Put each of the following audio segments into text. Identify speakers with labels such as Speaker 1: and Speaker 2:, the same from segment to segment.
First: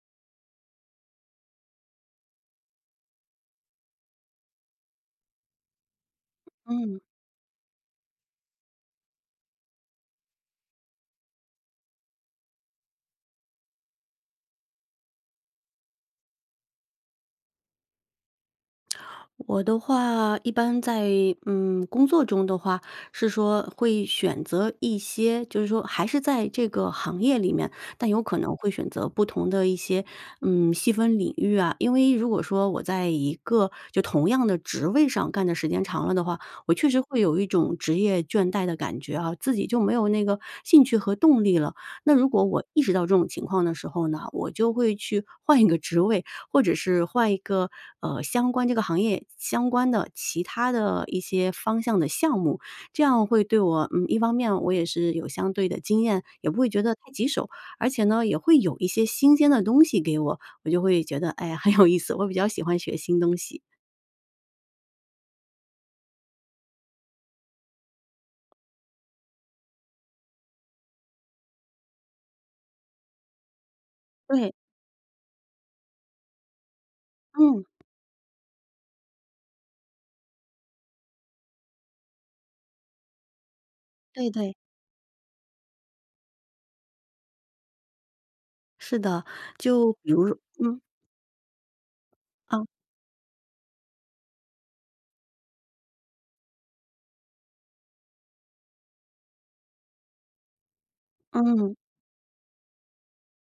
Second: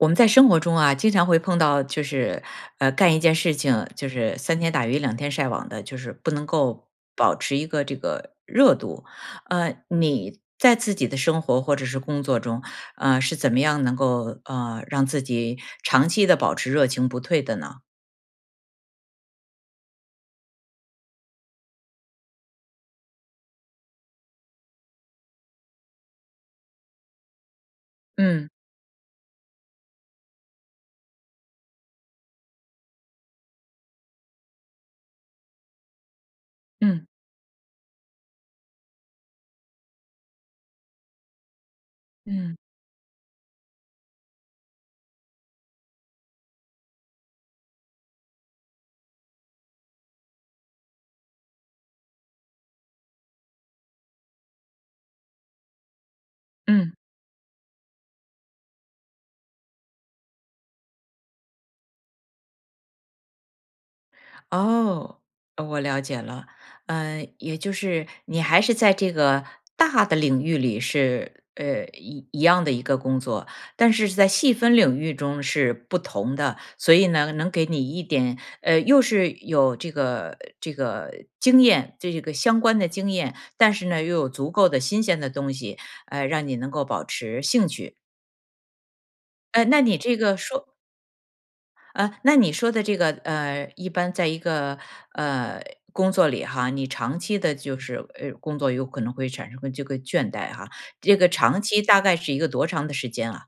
Speaker 1: 我们在生活中啊，经常会碰到就是，呃，干一件事情，就是三天打鱼两天晒网的，就是不能够
Speaker 2: 嗯。
Speaker 1: 保持一个这个热度。呃，你在自己的生活或者是工作中，呃，是怎么样能够，呃，让自己长期地保持热情不退的呢？
Speaker 2: 我的话一般在，嗯，工作中的话是说会选择一些，就是说还是在这个行业里面，但有可
Speaker 1: 嗯。
Speaker 2: 能会选择不同的一些，嗯，细分领域啊。因为如果说我在一个就同样的职位上干的时间长了的话，我确实
Speaker 1: 嗯。
Speaker 2: 会有一种职业倦怠的感觉啊，自己就没有那个兴趣和动力了。那如果
Speaker 1: 嗯。
Speaker 2: 我意识到这种情况的时候呢，我就会去换一个职位，或者是换一个，呃，相关这个行业，相关的其他的一些方向的项目，这样会对我嗯，一方面我也是有相对的经验，也不会觉
Speaker 1: 嗯。
Speaker 2: 得太棘手。而且呢，也会有一些新鲜的东西给我，我就会觉得，哎呀，很有意思，我比较喜欢学新东西。
Speaker 1: 哦，哦，我了解了。呃，也就是你还是在这个大的领域里是，呃，一一样的一个工作，但是是在细
Speaker 2: 对。
Speaker 1: 分领域中是不同的，所以呢，能
Speaker 2: 嗯。
Speaker 1: 给你一点呃，又是有这个这个经验。这个相关的经验，但是呢，又有
Speaker 2: 对，
Speaker 1: 足
Speaker 2: 对。
Speaker 1: 够的新鲜的东西，呃，让你能够保持兴趣。
Speaker 2: 是的，
Speaker 1: 呃，那
Speaker 2: 就
Speaker 1: 你
Speaker 2: 比
Speaker 1: 这
Speaker 2: 如说
Speaker 1: 个说
Speaker 2: 嗯。
Speaker 1: 呃，那你
Speaker 2: 啊。
Speaker 1: 说的这个，呃，一般在一个，呃，工作里哈，你长期的就是，呃，工作有可能会产生个这个倦怠哈，这个长
Speaker 2: 嗯。
Speaker 1: 期大概是一个多长的时间啊？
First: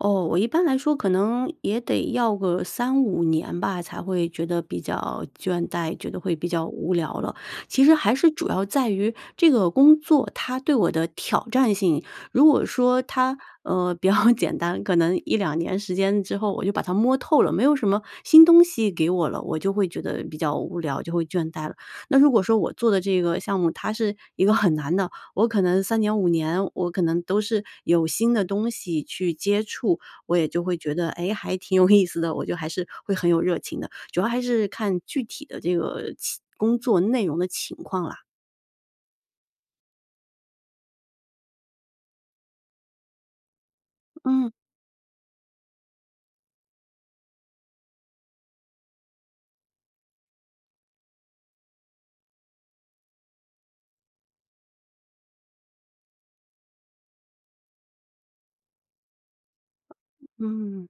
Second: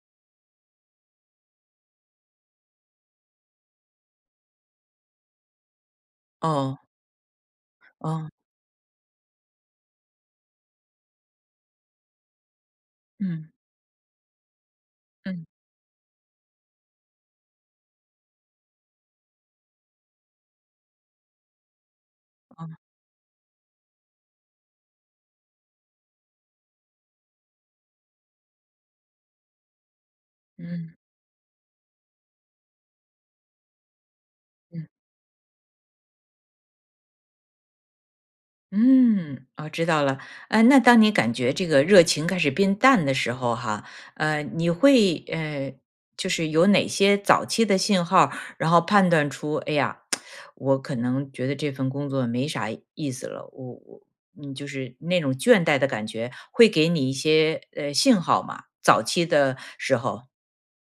Speaker 2: 哦，我一般来说可能也得要个3-5年吧，才会觉得比较倦怠，觉得会比较
Speaker 1: 哦。
Speaker 2: 无聊了。其实还
Speaker 1: 哦。
Speaker 2: 是主要在于这个工作，它对我的挑战性。如果说它，
Speaker 1: 嗯。
Speaker 2: 呃，比较简单，可能一
Speaker 1: 嗯。
Speaker 2: 两年时间之后，我就把它摸透了，没有什么新东西给我了，我就会觉得比较无聊，就会倦怠了。那如果说我
Speaker 1: 嗯。
Speaker 2: 做的这个项目，它是一个很难的，我可能3年、5年，我可能都是有新的东西去接触，我也就会觉
Speaker 1: 嗯。
Speaker 2: 得，诶？还挺有意思的，我就还是会很有热情的，主要还是
Speaker 1: 嗯。
Speaker 2: 看具体的这个期工作内容的情况啦。
Speaker 1: 嗯，哦，知道了，呃，那当你感觉这个热情开始变淡的时候哈，呃，
Speaker 2: 嗯。
Speaker 1: 你会呃，就是有哪些早期的信号儿？然后判断出，哎呀，我可能觉得这份工作没啥意思了，我我嗯，就是那种倦怠的感觉会给你一些，呃，信号吗？早期的时候。
Speaker 2: 嗯，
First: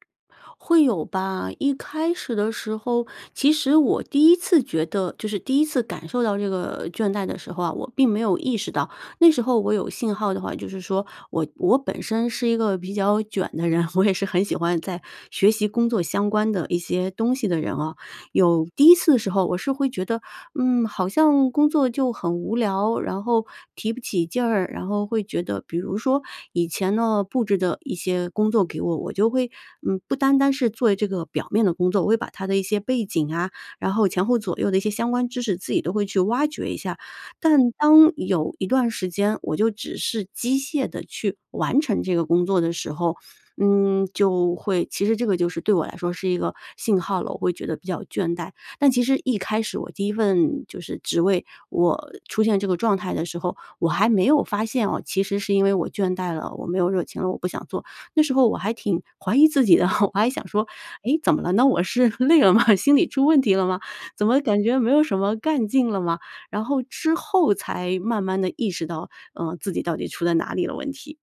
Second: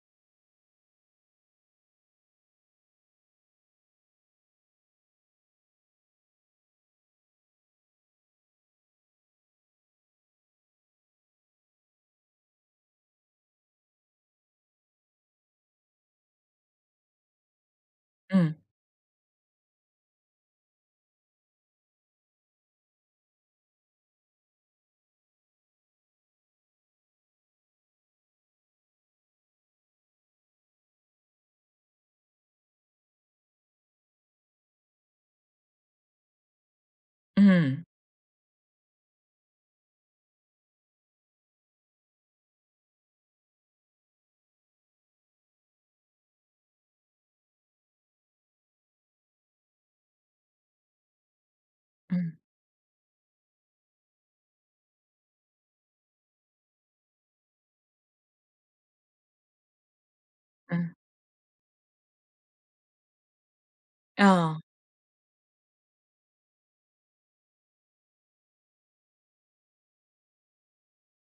Speaker 2: 会有吧，一开始的时候，其实我第1次觉得就是第1次感受到这个倦怠的时候啊，我并没有意识到。那时候我有信号的话就是说，我我本身是一个比较卷的人，我也是很喜欢在学习工作相关的一些东西的人哦，
Speaker 1: 嗯。
Speaker 2: 有第1次的时候，我是会觉得，嗯，好像工作就很无聊，然后提不起劲儿，然后会觉得比如说，以前呢，布置的一些工作给我，我就会，嗯，不单单是做这个表面的工作，我会把它的一些背景啊，然后前后左右的一些相关知识，自己都会去挖掘一下。但
Speaker 1: 嗯。
Speaker 2: 当有一段时间，我就只是机械地去完成这个工作的时候，嗯，就会其实这个就是对我来说是一个信号了。我会觉得比较倦怠，但其实一开始我第1份就是职位，我
Speaker 1: 嗯。
Speaker 2: 出现这个状态的时候，我还没有发现哦，其实是因为我倦怠了，我没有热情了，我不想做。那时候我还挺怀疑自己的，我还想说，
Speaker 1: 嗯。
Speaker 2: 诶，怎么了呢？我是累了吗？心里出问题了吗？怎么
Speaker 1: 哦。
Speaker 2: 感觉没有什么干劲了吗？然后之后才慢慢地意识到，呃，自己到底出在哪里了问题。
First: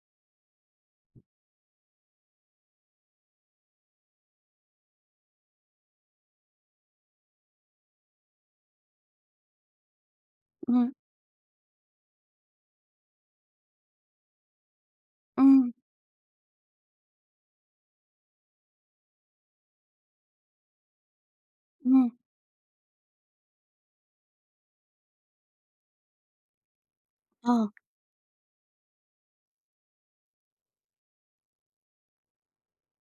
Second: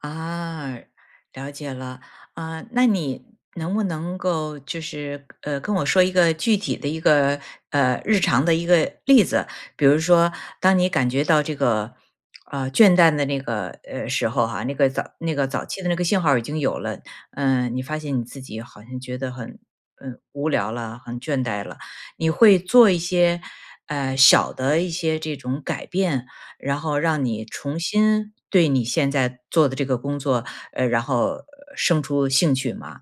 Speaker 1: 啊，了解了，啊，那你能不能够就是，呃，跟我说一个具体的一个，呃，日常的一个例子？比如说当你
Speaker 2: 嗯。
Speaker 1: 感觉到这个，呃，倦怠的那个，呃，时候哈，那个早那个早
Speaker 2: 嗯。
Speaker 1: 期的那个信号已经有了，嗯，你发现你自己好像觉得很，嗯，无聊了，很倦怠了。
Speaker 2: 嗯。
Speaker 1: 你会做一些，呃，小的一些这种改变，然后让你
Speaker 2: 哦。
Speaker 1: 重新对你现在做的这个工作，呃，然后生出兴趣吗？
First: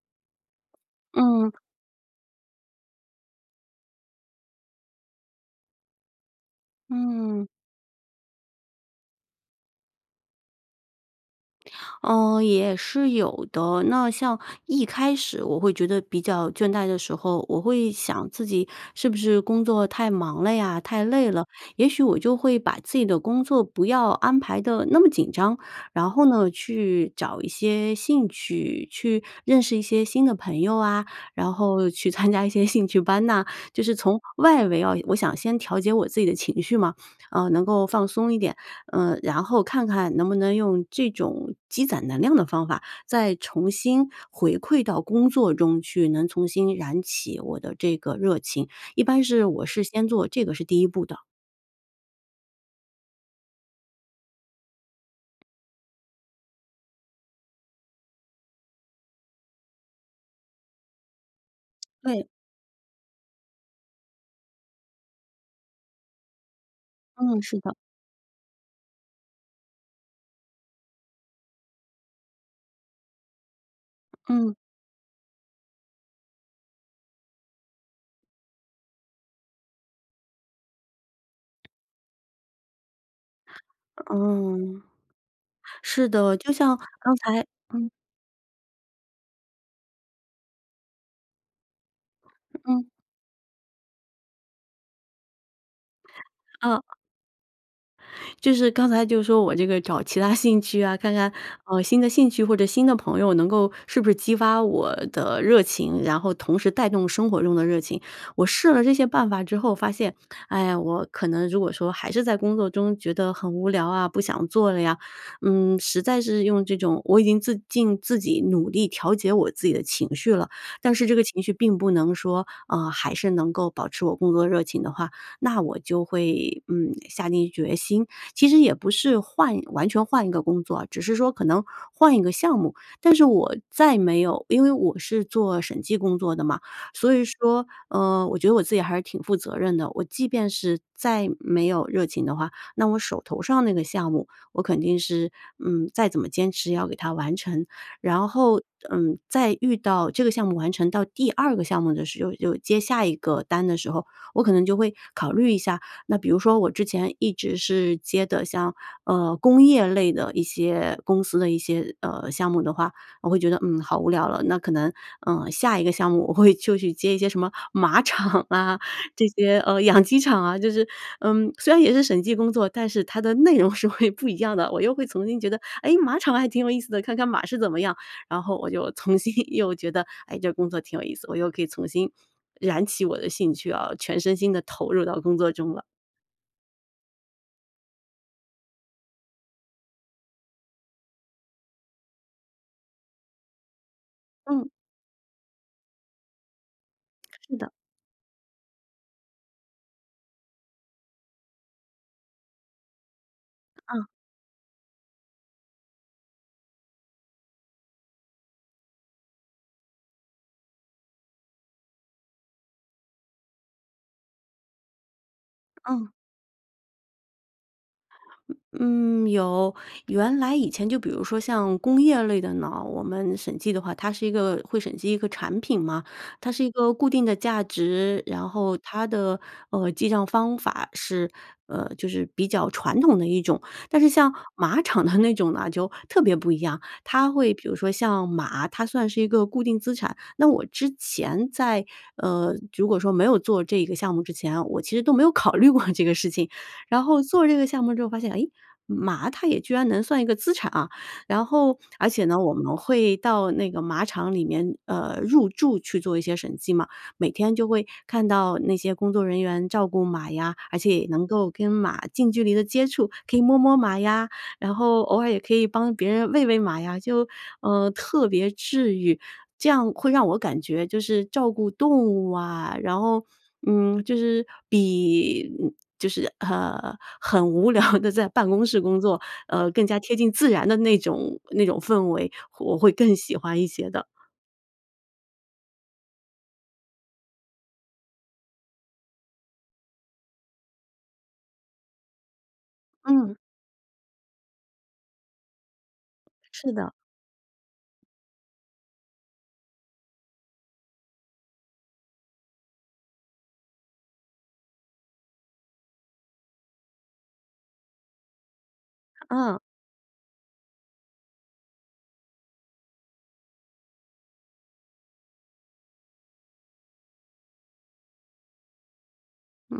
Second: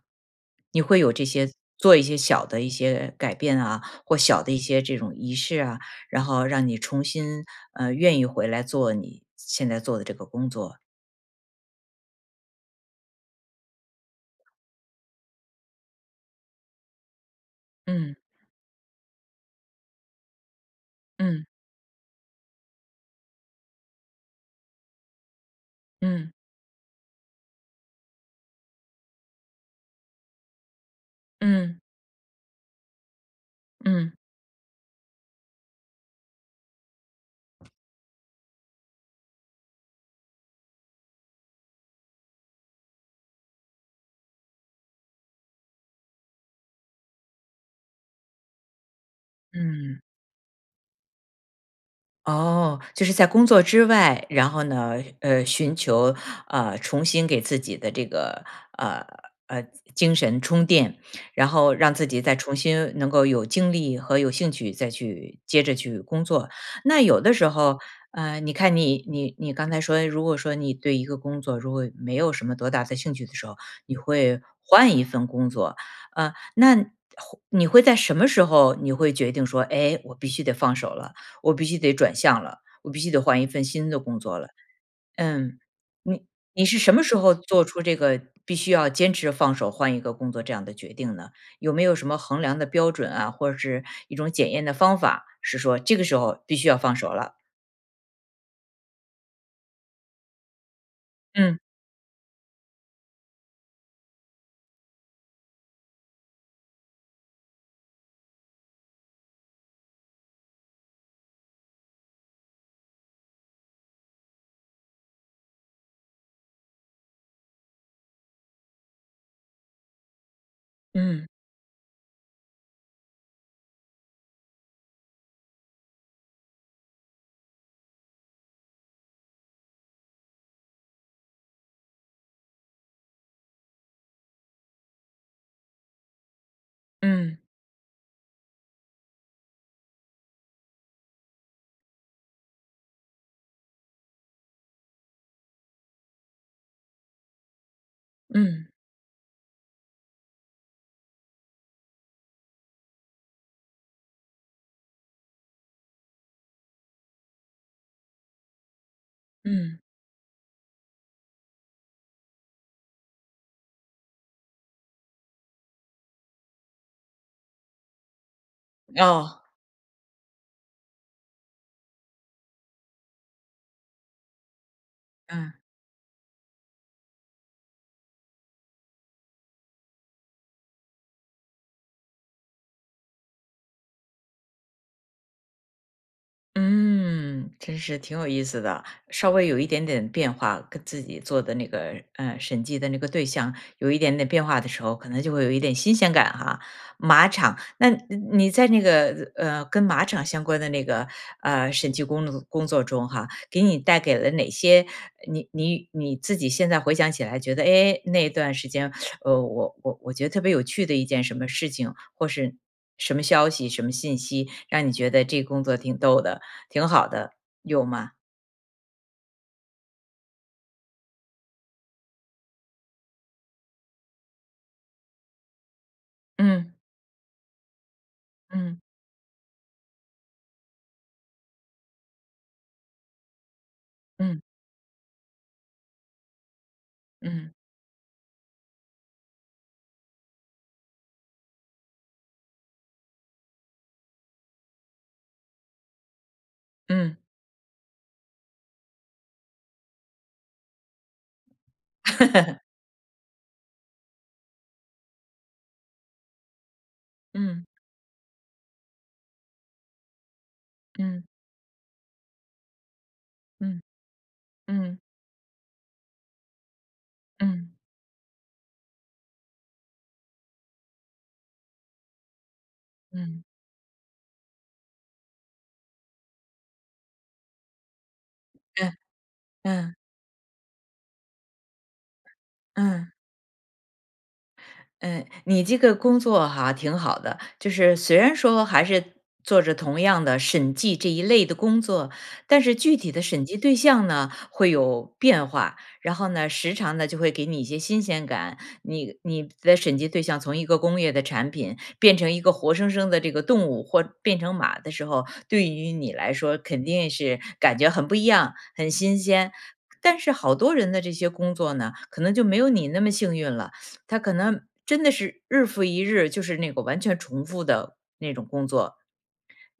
Speaker 1: 你会有这些，
Speaker 2: 嗯。
Speaker 1: 做一些小的一些改变啊，或小的一些这种仪式啊，然后让你重新，
Speaker 2: 嗯。
Speaker 1: 呃，愿意回来做你现在做的这个工作？
Speaker 2: 呃，也是有的，那像一开始我会觉得比较倦怠的时候，我会
Speaker 1: 嗯。
Speaker 2: 想自己是不是工作太忙了呀，太累
Speaker 1: 嗯。
Speaker 2: 了，也许我就会把自己的工作不要安排得那么紧张，然后
Speaker 1: 嗯。
Speaker 2: 呢去找一些兴趣，去认识一些新的朋友啊，然
Speaker 1: 嗯。
Speaker 2: 后去参加一些兴趣班呐。就是
Speaker 1: 嗯。
Speaker 2: 从外围啊，我想先调节我自己的情绪嘛，呃，能够放松一点，呃，然后看看能不能用这种积攒能量的方法，再重新回馈到工作中去，能重新燃起我的这个热情，一般是我是
Speaker 1: 嗯。
Speaker 2: 先做，这个是第1步的。
Speaker 1: 哦，就是在工作之外，然后呢，呃，寻求，呃，重新给自己的这个，呃，呃，精精神充电，然后让自己
Speaker 2: 对。
Speaker 1: 再重新能够有精力和有兴趣，再去接着去工作。那有的
Speaker 2: 嗯，
Speaker 1: 时
Speaker 2: 是的。
Speaker 1: 候，呃，你看你你你刚才说，如果说你对一个工作，如果没有什么多大的兴趣的时候，你会
Speaker 2: 嗯。
Speaker 1: 换一份工作。呃，那换你会在什么时候你会决定说，哎，我必须得放手了，我必须得转向了，我必须得换一份新的工作了。
Speaker 2: 嗯，
Speaker 1: 嗯，
Speaker 2: 是
Speaker 1: 你
Speaker 2: 的，就
Speaker 1: 你
Speaker 2: 像
Speaker 1: 是什么
Speaker 2: 刚
Speaker 1: 时候，
Speaker 2: 才
Speaker 1: 做出
Speaker 2: 嗯。
Speaker 1: 这个必须要坚持放手换一个工作这样的决定呢？有没有什么衡量的
Speaker 2: 嗯。
Speaker 1: 标准啊，或者是一种检验的方法，是说这个时候必须要
Speaker 2: 嗯。
Speaker 1: 放手了？
Speaker 2: 就是刚才就说我这个找其它兴趣啊，看看，
Speaker 1: 嗯。
Speaker 2: 呃，新的兴趣或者新的朋友能够是不是激发我的热情，然后同时带动生活中的热情。我试了这些办法之后发现，哎呀，我可能如果说还是在工作中觉得很无聊啊，不想做了呀，嗯，实在是用这种我已经自尽自己努力调节我自己的情绪了，但是这个
Speaker 1: 嗯。
Speaker 2: 情绪并不能说，呃，还是能够保持我工作热情的话，那我就会，嗯，下定决心。其实也不是换完全换个工作，只是说可能换一个项目，但是我再没有因为我是做审计工作的嘛，所以
Speaker 1: 嗯。
Speaker 2: 说，呃，我觉得我自己还是挺负责任的，我即便是再没有热情的话，那我手头上那个项目我肯定是，嗯，再怎么坚持也要给它完成。然后，
Speaker 1: 嗯。
Speaker 2: 嗯，再遇到这个项目完成到第2个项目的时候，就接下一个单的时候，我可能就会考虑一下。那比如说我之前一直是接的像，呃，工
Speaker 1: 嗯。
Speaker 2: 业类的一些公司的一些，呃，项目的话，我会觉得，嗯，好无聊了。那可能，呃，下一个项目我会就去接一些什么马场啊，这
Speaker 1: 哦。
Speaker 2: 些，呃，养鸡场啊，就是呃，虽然也是审计工作，但是它的内容是会不一样的，我又会重新觉
Speaker 1: 嗯。
Speaker 2: 得，哎，马场还挺有意思的，看看马是怎么样，然后我就重新又觉得，哎，这工作挺有意思，我又可以重新燃起我的兴趣啊，全身心地投入到工作中了。
Speaker 1: 嗯，真是挺有意思的，稍微有一点点变化，跟自己做的那个，呃，审计的那个对象有一点点变化
Speaker 2: 嗯。
Speaker 1: 的时候，可能就会有一点新鲜感哈。马
Speaker 2: 是
Speaker 1: 场，
Speaker 2: 的。
Speaker 1: 那你你在那个，呃，跟马场相关的那个，呃，审计工作工作中哈，给你带
Speaker 2: 嗯。
Speaker 1: 给了哪些，你你你自己现在回想起来觉得，哎，那段时间，呃，我我我觉得特别有趣的一件什么事情？或是什么消息，什么信息让你觉得这工作挺
Speaker 2: 嗯。
Speaker 1: 逗的，挺好的，有吗？
Speaker 2: 嗯，有。原来以前就比如说像工业类的呢，我们审计的话它是一个会审计一个产品嘛，它是一
Speaker 1: 嗯。
Speaker 2: 个固定的价值，然后
Speaker 1: 嗯。
Speaker 2: 它的，呃，记帐方法是，呃，就是比较传统的一种。但是像
Speaker 1: 嗯。
Speaker 2: 马场的那种呢，就特别不一样，它会
Speaker 1: 嗯。
Speaker 2: 比如说像马，它算是一个固定资产，那我之前在，呃，如果说没有做这个项目之前啊，我其实都没有考虑过这个事情，然
Speaker 1: 嗯。
Speaker 2: 后做这个项目之后发现，哎，马它也居然能算一个资产啊。然后而且呢，我 们会到那个马场里面，呃，入驻去做一些审计嘛，每天
Speaker 1: 嗯。
Speaker 2: 就会看到那些工作人员照顾马呀，而且也
Speaker 1: 嗯。
Speaker 2: 能够跟马近距离的接触，可以摸摸
Speaker 1: 嗯，
Speaker 2: 马呀，然
Speaker 1: 嗯。
Speaker 2: 后偶尔也可以帮别人喂喂马呀，就，
Speaker 1: 嗯。
Speaker 2: 呃，特别治愈，这样会让我感觉就是照顾动物啊，然后，
Speaker 1: 嗯。
Speaker 2: 嗯，就是比嗯，就是，呃，很无聊地在办公室
Speaker 1: 嗯，
Speaker 2: 工作，呃，更
Speaker 1: 嗯。
Speaker 2: 加贴近自然的那种，那种氛围，我会
Speaker 1: 嗯。
Speaker 2: 更喜欢一些的。
Speaker 1: 嗯，你这个工作哈，挺好的。就是虽然说还是做着同样的审计这一类的工作，但是具体的
Speaker 2: 嗯。
Speaker 1: 审计对象呢会有变化，然后呢，
Speaker 2: 是
Speaker 1: 时
Speaker 2: 的。
Speaker 1: 常呢，就会给你一些新鲜感。你你的审计对象从一个工业的产品，变成一个活生生的这个动物或变成马的时候，对于你来说肯定是感觉很不一样，很新鲜。
Speaker 2: 啊。
Speaker 1: 但是好多人的这些工作呢，可能就没有你那么幸运了，他可能真的是日复一日，就是那个完全重复的那种工作。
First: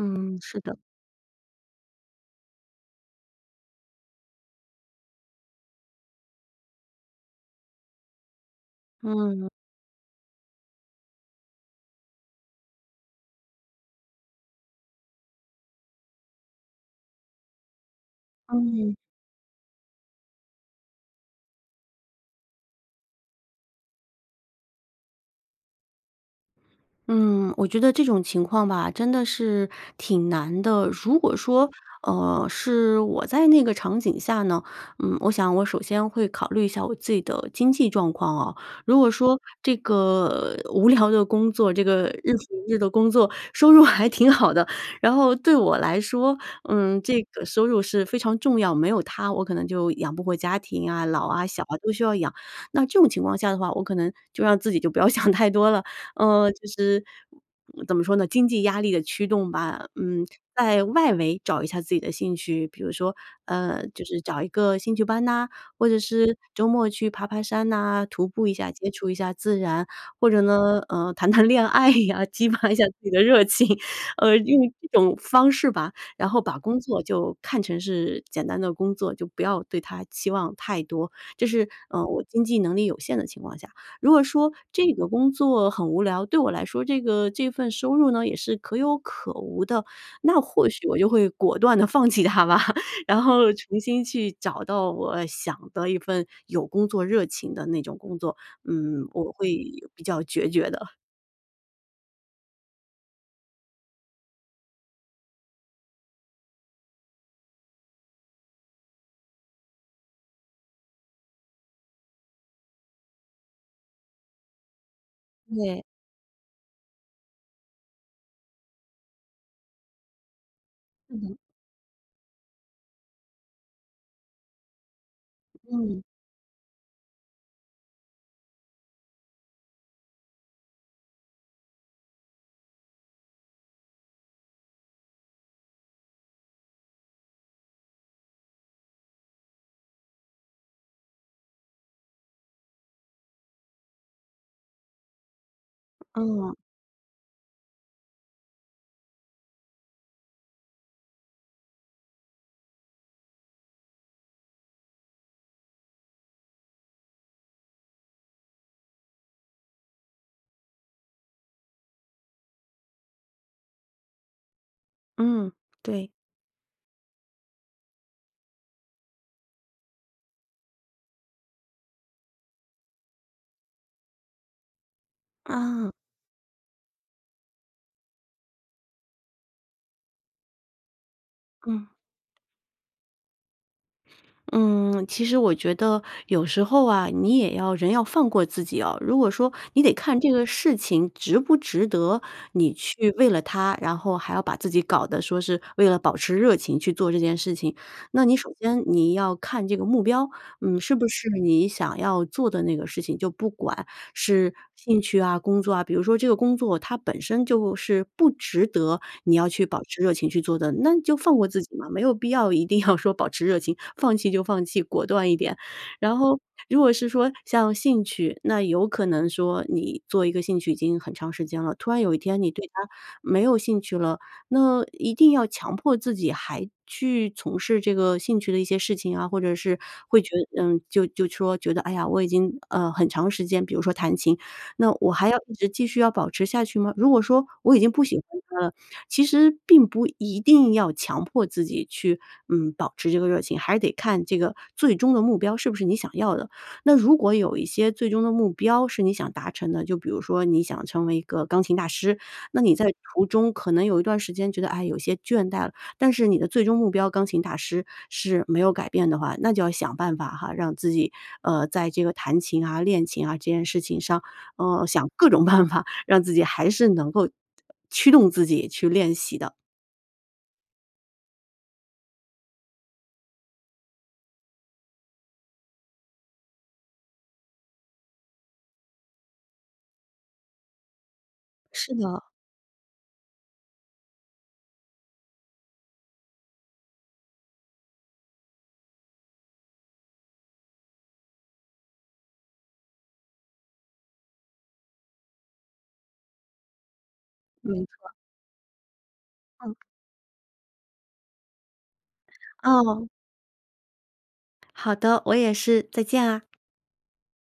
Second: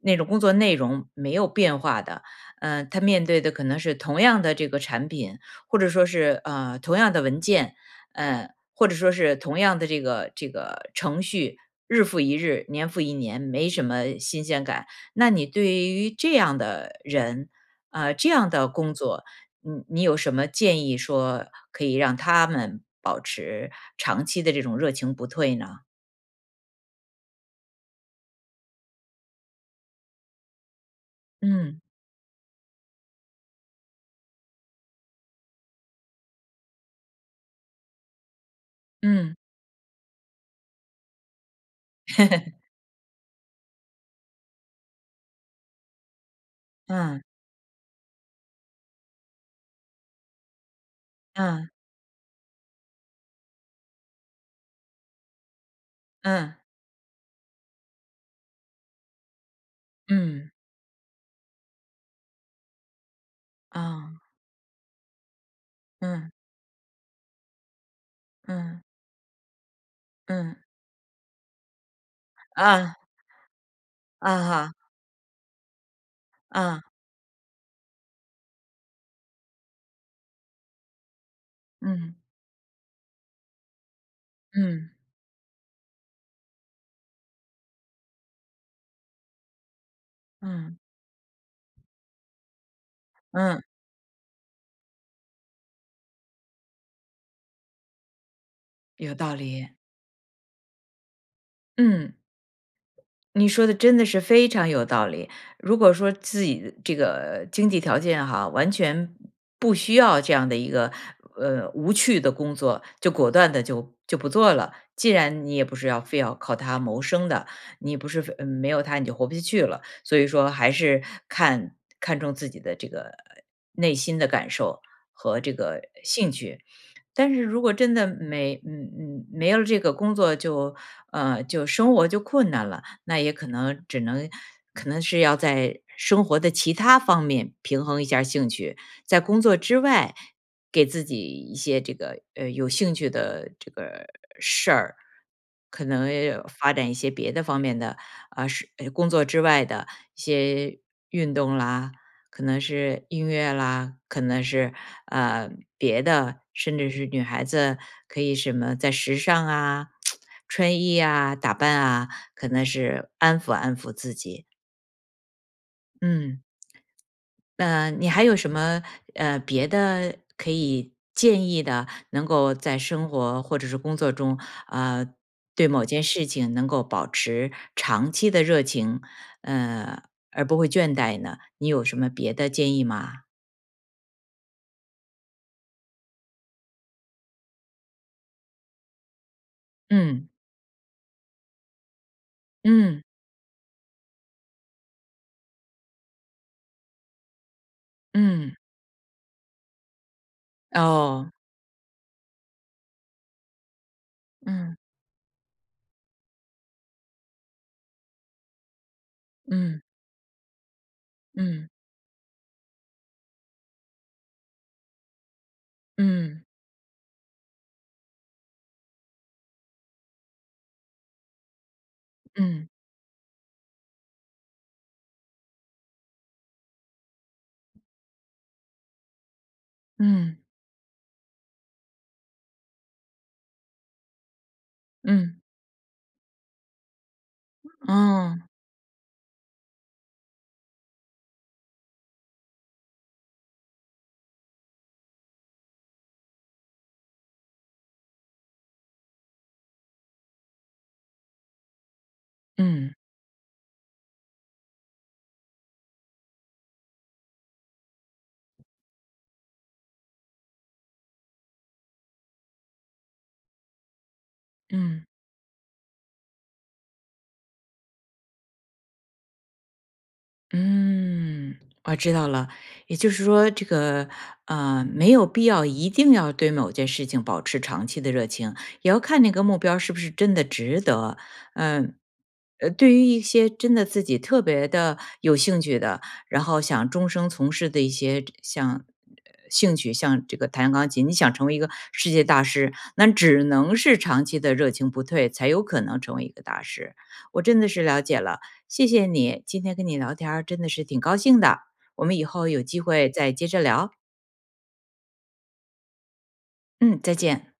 Speaker 1: 那种工作
Speaker 2: 是
Speaker 1: 内
Speaker 2: 的。
Speaker 1: 容没有变化的，呃，他面对的可能是同样的这个产品，或者说是，呃，同样的文件，呃，或者说是
Speaker 2: 嗯。
Speaker 1: 同样的这个，这个程序，日复一日、年复一年，没什么新鲜感。那你对于这样的人，呃，这样的工
Speaker 2: 嗯。
Speaker 1: 作，你你有什么建议说可以让他们保持长期的这种热情不退呢？
Speaker 2: 嗯，我觉得这种情况吧真的是挺难的。如果说，
Speaker 1: 嗯。
Speaker 2: 呃，是我在那个场景下呢？嗯，我想我首先会考虑一下我自己的经济状况哦。如果
Speaker 1: 嗯。
Speaker 2: 说这个无聊的工作，这个日复 一日的工作收入还挺好的，然后对我来说，嗯，这
Speaker 1: 嗯。
Speaker 2: 个收入是非常重要，没有它我可能就养不活家庭啊，老啊、小
Speaker 1: 嗯。
Speaker 2: 啊都需要养，那这种情况下的话，我可能就让自己就不要想太多了。呃，
Speaker 1: 嗯。
Speaker 2: 就是怎么说呢？经济压力的驱动吧。嗯，
Speaker 1: 嗯。
Speaker 2: 在外围找一下自己的兴趣，比如说，呃，就
Speaker 1: 嗯。
Speaker 2: 是找一个兴趣班呐，或者
Speaker 1: 嗯。
Speaker 2: 是周末去爬爬山呐，徒步一下，
Speaker 1: 嗯。
Speaker 2: 接触一下自然，或者
Speaker 1: 嗯。
Speaker 2: 呢，呃，谈谈恋爱呀，激发一下自
Speaker 1: 啊。
Speaker 2: 己的热情，
Speaker 1: 啊
Speaker 2: 呃，用
Speaker 1: 哈。
Speaker 2: 这种方式吧。然后把工
Speaker 1: 嗯。
Speaker 2: 作就看成是简单的工作，就不要对它期望太多，这是，呃，
Speaker 1: 嗯。
Speaker 2: 我经济能力有限的情况下。如果说这
Speaker 1: 嗯。
Speaker 2: 个工作很无聊，对我来说这个这份收入呢，也是可有可无的，那或
Speaker 1: 嗯。
Speaker 2: 许我就会果断地放弃它吧，然后
Speaker 1: 嗯。
Speaker 2: 重新去找到我想的一份有工作热情的那种工作。嗯，
Speaker 1: 有
Speaker 2: 我
Speaker 1: 道
Speaker 2: 会
Speaker 1: 理。
Speaker 2: 比较决绝的。
Speaker 1: 嗯。你说的真的是非常有道理。如果说自己这个经济条件哈，完全不需要这样的一个，呃，无趣的工作，就果断地就，就不做了。既然你也不
Speaker 2: 对。
Speaker 1: 是要非要靠它谋生的，你不是非嗯，没有它你就活不下去了，所以说还是
Speaker 2: 嗯。
Speaker 1: 看，看重自己的这个内心的感受和这个
Speaker 2: 嗯。
Speaker 1: 兴趣。但是如果真的没嗯，嗯，没有这个工作就，呃，就，生活就困难了，那也可能只能可能是要在生活的其他方面平衡一下儿兴趣，在工作之外给自己一些这个，呃，有兴趣的这个事儿。可能
Speaker 2: 嗯。
Speaker 1: 发展一些别的方面的，呃，是哎，工作之外的一些运动啦，可能是音乐啦，可能是，呃，别的，甚至是女孩子可以什么在时尚啊、穿衣呀、打扮啊，可能是安抚安抚自己。
Speaker 2: 嗯，对。
Speaker 1: 嗯。啊你还有什么，呃，别的可以建议的，能够在生活或者是工作中，呃，对某
Speaker 2: 啊。
Speaker 1: 件事情能够保持长期的热情，呃，而不会倦怠呢？你有
Speaker 2: 嗯。
Speaker 1: 什么别的建议吗？
Speaker 2: 嗯，其实我觉得有时候啊，你也要人要放过自己哦。如果说你得看
Speaker 1: 嗯。
Speaker 2: 这个事情值不值得你
Speaker 1: 嗯。
Speaker 2: 去为了它，然后还要把自己搞得说是为了保持热情去做这件事情。那你首
Speaker 1: 嗯。
Speaker 2: 先你要看这个目标，嗯，是不是
Speaker 1: 哦。
Speaker 2: 你想要做的那个事情。就不管是
Speaker 1: 嗯。
Speaker 2: 兴趣啊、工作啊，比如说这个工作它本身就是不值得你要去保
Speaker 1: 嗯。
Speaker 2: 持热情去做的，那就放过自
Speaker 1: 嗯。
Speaker 2: 己嘛，没有必要一定要说保持热情，放弃就放弃，果断一点。然后
Speaker 1: 嗯。
Speaker 2: 如果是说像兴趣，那有可能说你做一个兴趣已经很长时间了，突然有一天你对
Speaker 1: 嗯。
Speaker 2: 它没有兴趣了，那一定要强迫自己还去从事这个兴趣的一些事情啊，或者是会觉
Speaker 1: 嗯。
Speaker 2: 嗯，就就说觉得哎呀，我已经，呃，很长时间比如说弹琴，那我还
Speaker 1: 嗯。
Speaker 2: 要一直继续要保持下去吗？如果说我已经不喜欢
Speaker 1: 哦。
Speaker 2: 它了，其实并不一定要强迫自己去，嗯，保持这个热情。还是得看这个最终的目标是不是你想要的。那如果有一些最终的目标是你想达成的，就比如说你想成为一个钢琴大师，那你在
Speaker 1: 嗯。
Speaker 2: 途中可能有一段时间觉得，哎，有些倦怠了，但是你的最终目标钢琴大师是没有改变的话，那就要想办法哈，让自己，呃，在这个弹琴啊、练琴啊，这件事情上，呃，
Speaker 1: 嗯。
Speaker 2: 想各种办法，让自己还是能够驱动自己去练习的。
Speaker 1: 嗯，我知道了。也就是说这个，呃，没有必要一定要对某件事情保持长期的热情，也要看那个目标是不是真的值得。
Speaker 2: 是
Speaker 1: 嗯。
Speaker 2: 的。
Speaker 1: 呃，对于一些真的自己特别地有兴趣的，然后想终生从事的一些这像呃兴趣像这个弹钢琴，你想成为一个世界大师，那只能是长期的热情不退，才有可能成为一个大师。我真的
Speaker 2: 没
Speaker 1: 是
Speaker 2: 错
Speaker 1: 了
Speaker 2: 儿。
Speaker 1: 解了，谢谢你，今
Speaker 2: 嗯。
Speaker 1: 天跟你聊天儿真的是挺高兴的，我们以后有机
Speaker 2: 哦。
Speaker 1: 会再接着聊。
Speaker 2: 好的，我也是，再见啊。
Speaker 1: 嗯，再见。